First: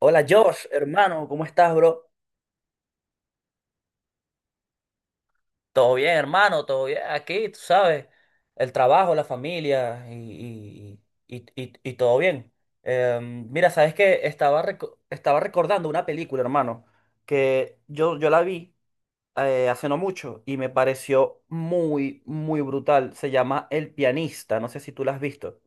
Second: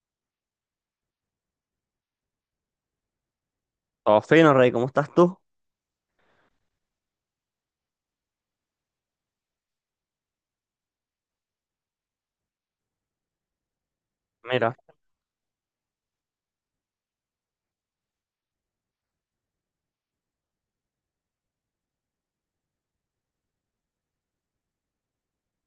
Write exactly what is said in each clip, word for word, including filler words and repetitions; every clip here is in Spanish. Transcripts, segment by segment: Hola Josh, hermano, ¿cómo estás, bro? Todo fino, Rey, ¿cómo estás tú? Todo bien, hermano, todo bien. Aquí, tú sabes, el trabajo, la familia y, y, y, y- y todo bien. Em, mira, sabes que estaba, Mira, reco- estaba recordando una película, hermano, que yo, yo la vi eh, hace no mucho y me pareció muy, muy brutal. Se llama El Pianista, no sé si tú la has visto.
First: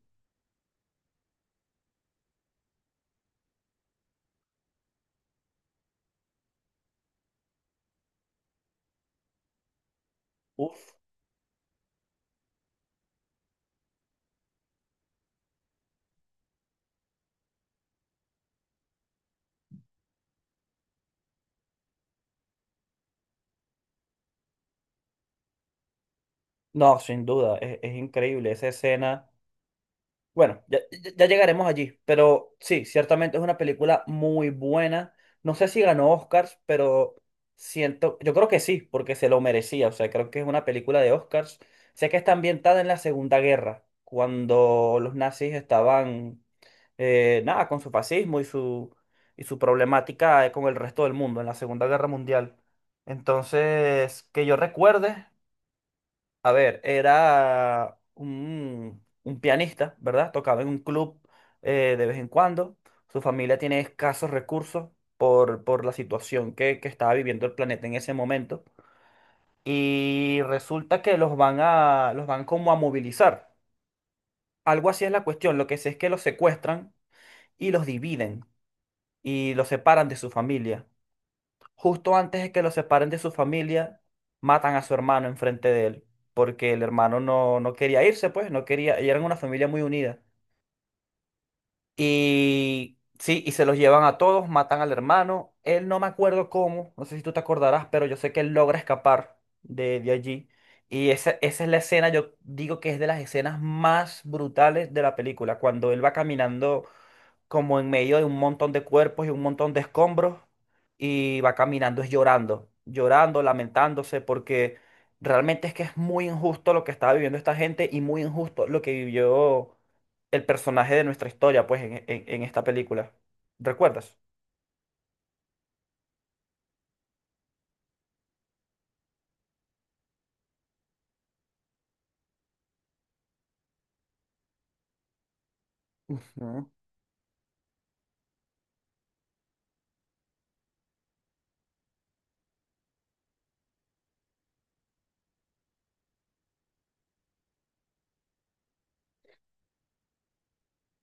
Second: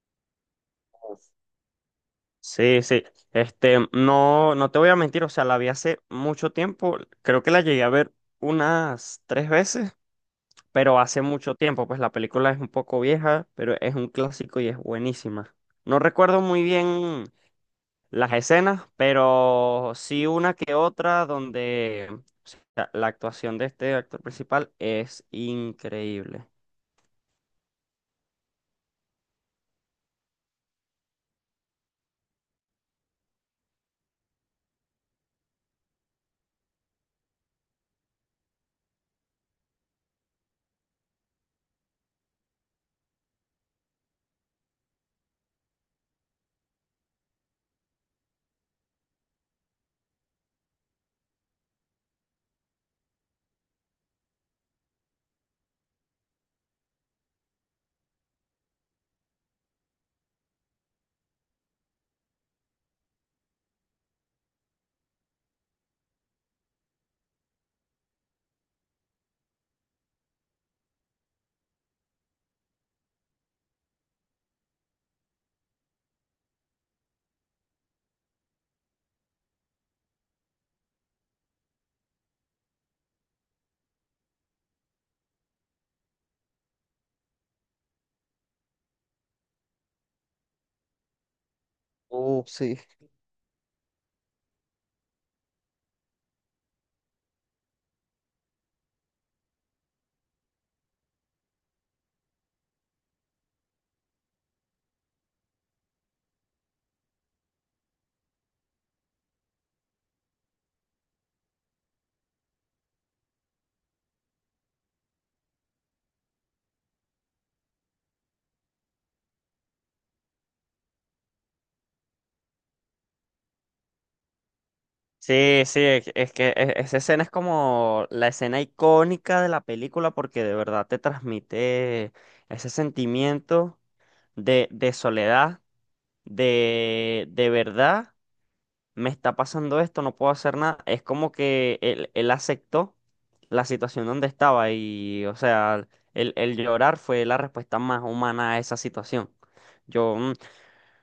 sí, sí. Este, no, no te voy a mentir, o sea, la vi hace mucho tiempo. Creo que la llegué a ver unas tres veces, Uf. pero hace mucho tiempo. Pues la película es un poco vieja, pero es un clásico y es buenísima. No recuerdo muy bien las escenas, pero sí una que otra donde o sea, la actuación de este actor principal es increíble. No, sin duda, es, es increíble esa escena. Bueno, ya, ya- ya llegaremos allí, pero sí, ciertamente es una película muy buena. No sé si ganó Oscars, pero siento, yo creo que sí, porque se lo merecía. O sea, creo que es una película de Oscars. Sé que está ambientada en la Segunda Guerra, cuando los nazis estaban, eh, nada, con su fascismo y su, y su problemática, eh, con el resto del mundo en la Segunda Guerra Mundial. Entonces, que yo recuerde, a ver, era un, un pianista, ¿verdad? Tocaba en un club eh, de vez en cuando. Su familia tiene escasos recursos por, por la situación que, que estaba viviendo el planeta en ese momento. Y resulta que los van a, los van como a movilizar. Algo así es la cuestión. Lo que sé es que los secuestran y los dividen y los separan de su familia. Justo antes de que lo separen de su familia, matan a su hermano enfrente de él, porque el hermano no, no quería irse, pues, no quería, y eran una familia muy unida. Oh, sí. Y sí, y se los llevan a todos, matan al hermano. Él, no me acuerdo cómo, no sé si tú te acordarás, pero yo sé que él logra escapar de, de allí. Y esa, esa es la escena, yo digo que es de las escenas más brutales de la película, cuando él va caminando como en medio de un montón de cuerpos y un montón de escombros y va caminando es llorando, llorando, lamentándose porque realmente es que es muy injusto lo que estaba viviendo esta gente y muy injusto lo que vivió el personaje de nuestra historia, pues, en, en- en esta película. ¿Recuerdas? Sí, sí, es es que e- esa escena es como la escena icónica de la película porque de verdad te transmite ese sentimiento de, de soledad, Ujú. de, de verdad, me está pasando esto, no puedo hacer nada. Es como que él, él aceptó la situación donde estaba y, o sea, el, el llorar fue la respuesta más humana a esa situación. Yo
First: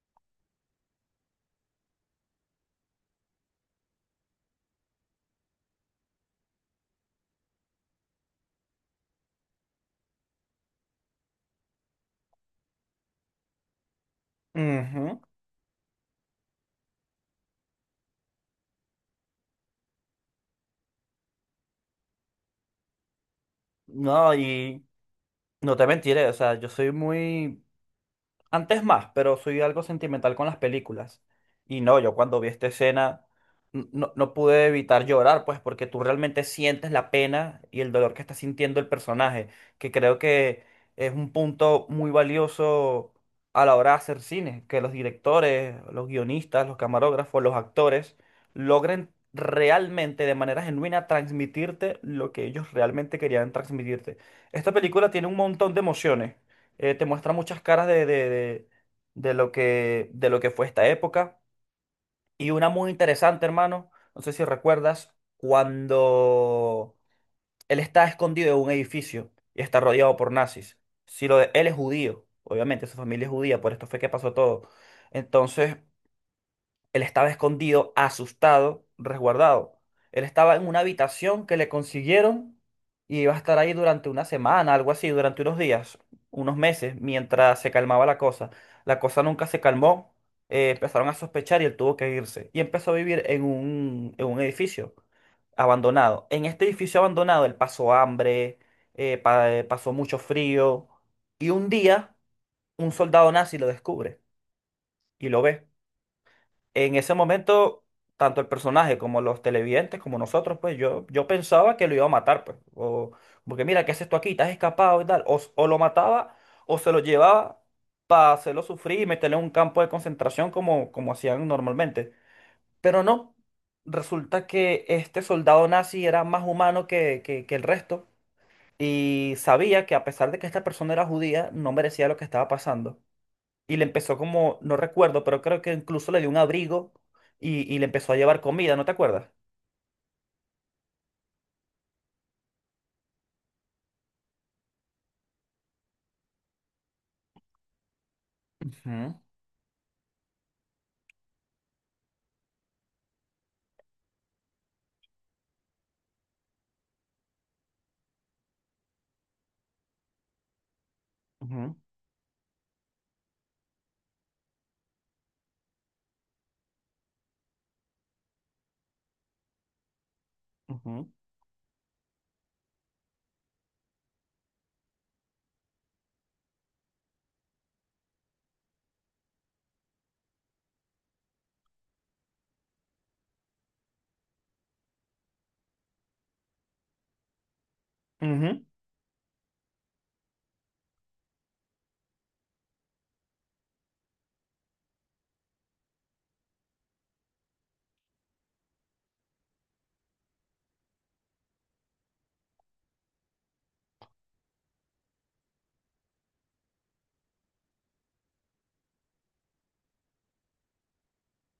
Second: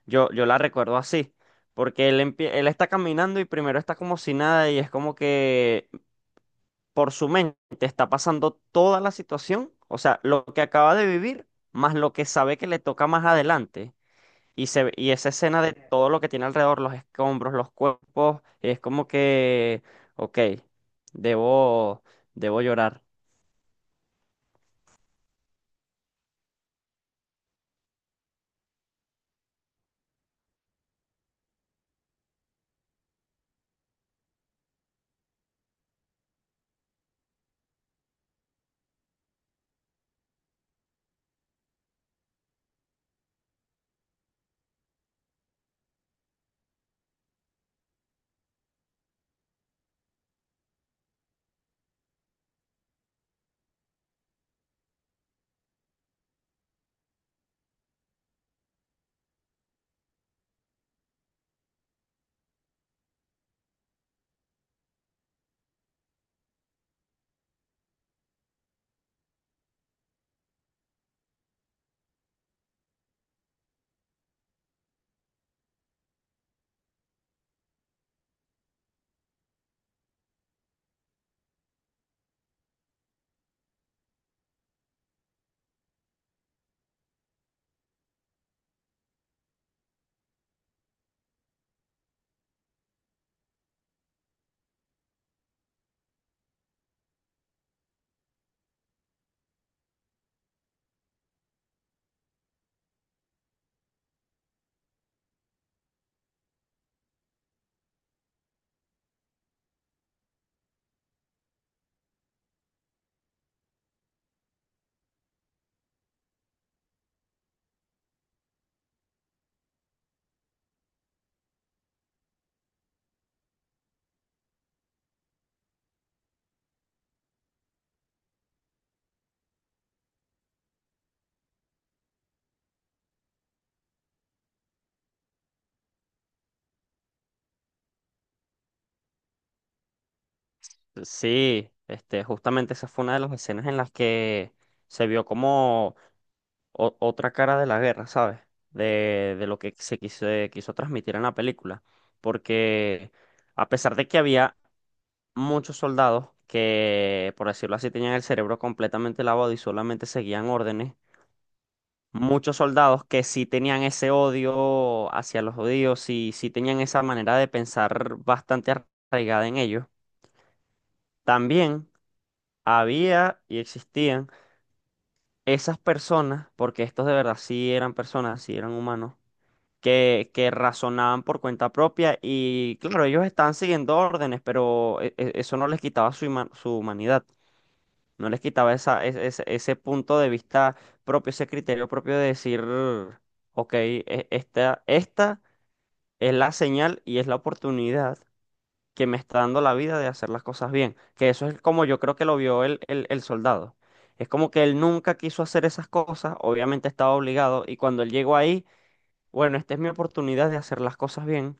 yo, yo la recuerdo así, porque él, empie- él está caminando y primero está como si nada y es como que por su mente está pasando toda la situación, o sea, lo que acaba de vivir, más lo que sabe que le toca más adelante. Y, se, ve- y Ujú. esa escena de todo lo que tiene alrededor, los escombros, los cuerpos, es como que, ok, debo, debo llorar. No, y no te mentiré, o sea, yo soy muy... Antes más, pero soy algo sentimental con las películas. Y no, yo cuando vi esta escena n- no, no pude evitar llorar, pues porque tú realmente sientes la pena y el dolor que está sintiendo el personaje, que creo que es un punto muy valioso a la hora de hacer cine, que los directores, los guionistas, los camarógrafos, los actores logren realmente de manera genuina transmitirte lo que ellos realmente querían transmitirte. Esta película tiene un montón de emociones, eh, te muestra muchas caras de, de, de- de lo que, de lo que fue esta época. Y una muy interesante, hermano, no sé si recuerdas, cuando él está escondido en un edificio y está rodeado por nazis. Si lo de, él es judío, obviamente, su familia es judía, por esto fue que pasó todo. Entonces, él estaba escondido, asustado, resguardado. Él estaba en una habitación que le consiguieron y iba a estar ahí durante una semana, algo así, durante unos días, unos meses, mientras se calmaba la cosa. La cosa nunca se calmó, eh, empezaron a sospechar y él tuvo que irse. Y empezó a vivir en un, en un edificio abandonado. En este edificio abandonado él pasó hambre, eh, pa- eh, pasó mucho frío y un día un soldado nazi lo descubre y lo ve. En ese momento, tanto el personaje como los televidentes, como nosotros, pues yo, yo pensaba que lo iba a matar, pues. O, porque mira, ¿qué haces tú aquí? ¿Estás escapado y tal? O, s- o lo mataba o se lo llevaba para hacerlo sufrir y meterle en un campo de concentración como, como hacían normalmente. Pero no, resulta que este soldado nazi era más humano que, que que el resto, y sabía que a pesar de que esta persona era judía, no merecía lo que estaba pasando y le empezó como, no recuerdo, pero creo que incluso le dio un abrigo y, y le empezó a llevar comida, ¿no te acuerdas? Sí, este, justamente esa fue una de las escenas en las que se vio como... o- otra cara de la guerra, ¿sabes? Ujú, De, de lo que se quiso, quiso transmitir en la película. Porque a pesar de que había muchos soldados que, por decirlo así, tenían el cerebro completamente lavado y solamente seguían órdenes, ujú, muchos soldados que sí tenían ese odio hacia los judíos y sí tenían esa manera de pensar bastante arraigada en ellos, ujú, también había y existían esas personas, porque estos de verdad sí eran personas, sí eran humanos que, que razonaban por cuenta propia y claro, ellos estaban siguiendo órdenes, pero e- e- eso no les quitaba su, huma- su humanidad, no les ujú, quitaba esa, es- ese, ese punto de vista propio, ese criterio propio de decir, ok, e- esta, esta es la señal y es la oportunidad que me está dando la vida de hacer las cosas bien, que eso es como yo creo que lo vio el, el, el soldado. Es como que él nunca quiso hacer esas cosas, obviamente estaba obligado, y cuando él llegó ahí, bueno, esta es mi oportunidad de hacer las cosas bien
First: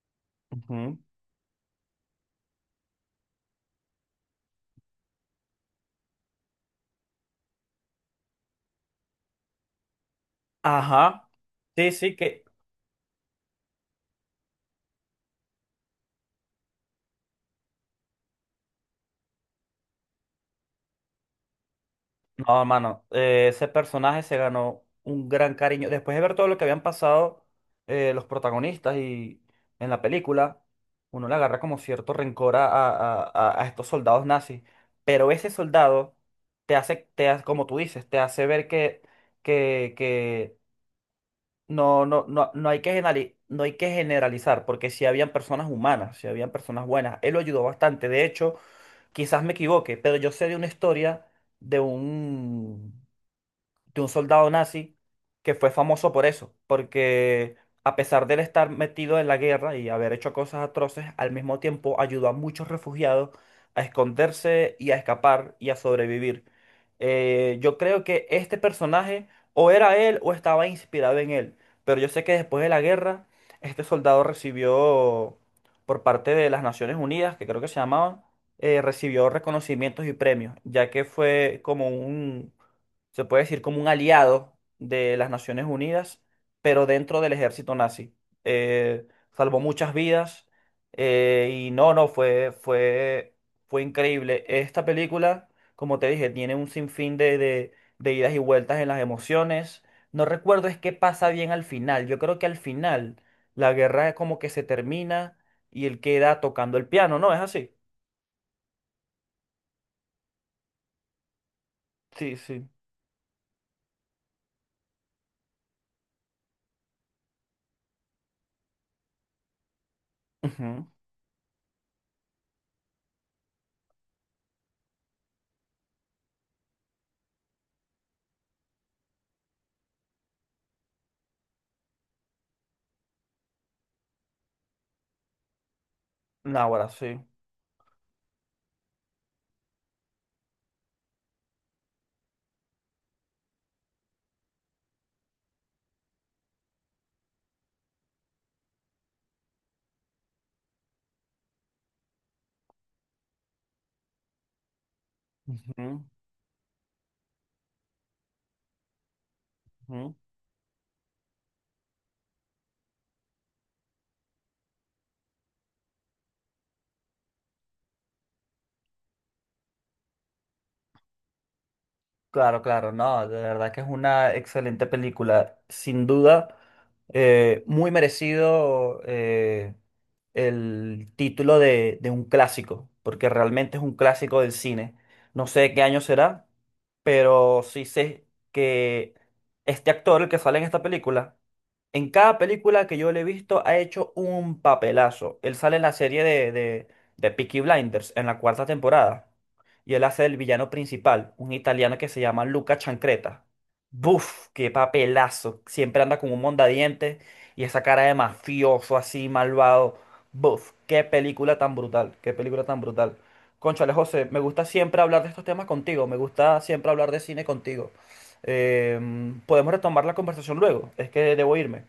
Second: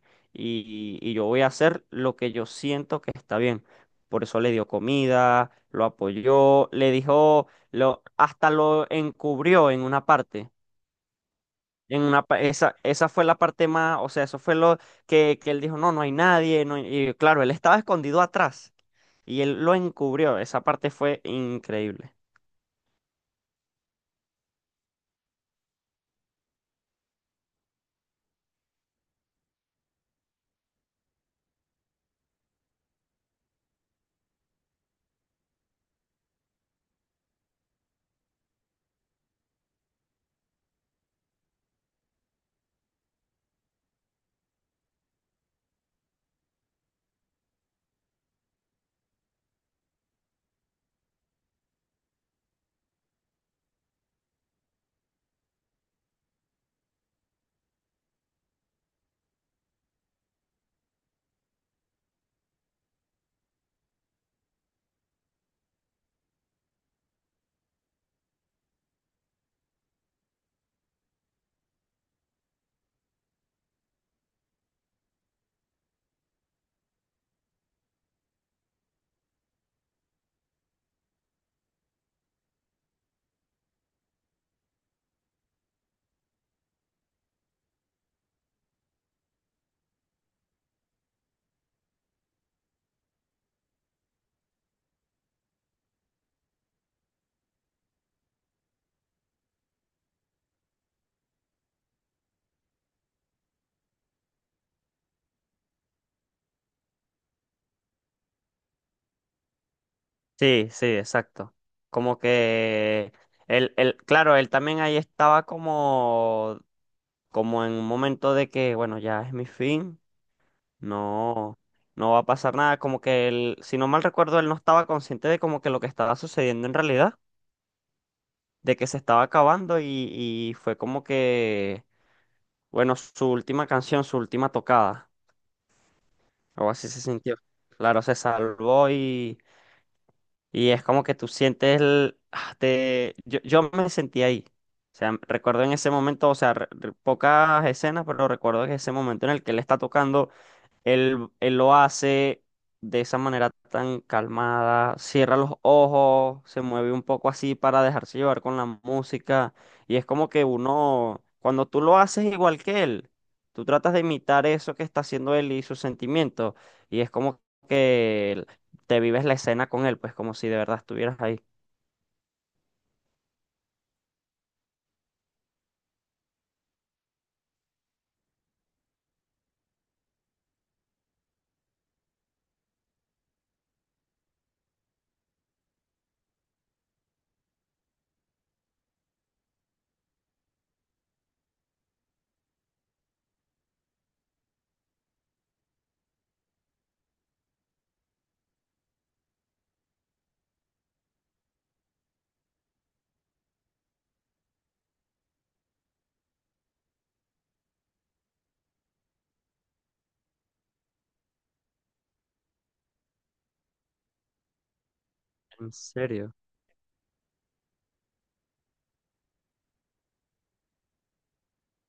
ujú. y, y yo voy a hacer lo que yo siento que está bien. Por eso le dio comida, lo apoyó, le dijo, lo, hasta lo encubrió en una parte. Ajá. Sí, En sí, una, pa- que... esa, esa fue la parte más, o sea, eso fue lo que, que él dijo, no, no hay nadie. No hay-". Y claro, él estaba escondido atrás y él lo encubrió. Esa parte fue increíble. No, hermano, eh, ese personaje se ganó un gran cariño. Después de ver todo lo que habían pasado, eh, los protagonistas y en la película, uno le agarra como cierto rencor a, a- a- a estos soldados nazis. Pero ese soldado te hace, te hace, como tú dices, te hace ver que, que, que no, no, no, no hay que generali- no hay que generalizar, porque si habían personas humanas, si habían personas buenas, él lo ayudó bastante. De hecho, quizás me equivoque, pero yo sé de una historia de un, de un soldado nazi que fue famoso por eso, porque a pesar de él estar metido en la guerra y haber hecho cosas atroces, al mismo tiempo ayudó a muchos refugiados a esconderse y a escapar y a sobrevivir. Eh, yo creo que este personaje o era él o estaba inspirado en él, pero yo sé que después de la guerra, este soldado recibió por parte de las Naciones Unidas, que creo que se llamaban, eh, recibió reconocimientos y premios, ya que fue como un, se puede decir como un aliado de las Naciones Unidas, pero dentro del ejército nazi. Eh, Salvó muchas vidas, eh, y no, no, fue, fue, fue increíble. Esta película, como te dije, tiene un sinfín de, de, de idas y vueltas en las emociones. No recuerdo es qué pasa bien al final. Yo creo que al final la guerra es como que se termina y él queda tocando el piano, ¿no? ¿Es así? Sí, sí, exacto. Como Sí, sí. que él, él- claro, él también ahí estaba como como en un momento de que, bueno, ya es mi fin, Ujú. no, no va a pasar nada, como que él, si no mal recuerdo, él no estaba consciente de como que lo que estaba sucediendo en realidad, de que se estaba acabando y, y fue como que, bueno, su última canción, su última tocada, o Náguara, así se sí. sintió. Claro, se salvó y, y es como que tú sientes el, ah, te, yo, yo me sentí ahí. O sea, recuerdo en ese momento, o sea, re- re- pocas escenas, pero recuerdo que ese momento en el que él está tocando. Él, él lo hace de esa manera tan calmada, cierra los Ujú, ojos, se mueve un poco así para dejarse llevar con la música. Y es ujú. como que uno, cuando tú lo haces igual que él, tú tratas de imitar eso que está haciendo él y sus sentimientos. Y es como que te vives la escena con él, pues como si de verdad estuvieras ahí. Claro, claro, no, de verdad que es una excelente película, sin duda, eh, muy merecido, eh, el título de, de un clásico, porque realmente es un clásico del cine. No sé de qué año será, pero sí sé que este actor, el que sale en esta película, en cada película que yo le he visto ha hecho un papelazo. Él sale en la serie de, de, de Peaky Blinders, en la cuarta temporada, y él hace el villano principal, un italiano que se llama Luca Chancreta. ¡Buf! ¡Qué papelazo! Siempre anda con un mondadiente y esa cara de mafioso así, malvado. ¡Buf! ¡Qué película tan brutal! ¡Qué película tan brutal! Cónchale, José, me gusta siempre hablar de estos temas ¿En contigo, me serio? gusta siempre hablar de cine contigo. Em, podemos retomar la conversación luego, es que debo irme.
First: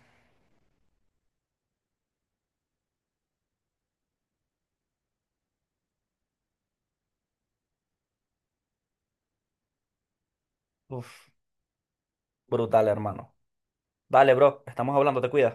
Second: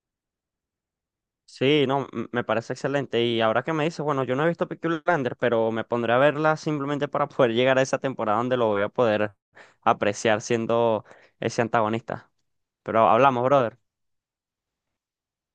Sí, no, m- me parece excelente. Y ahora que me dices, bueno, yo no he visto Peaky Blinders, pero me pondré a verla simplemente para poder llegar a esa temporada donde lo voy a poder apreciar siendo ¡Uf! ese antagonista. Brutal, Pero hermano. hablamos, brother. Dale, bro, estamos hablando, te cuidas.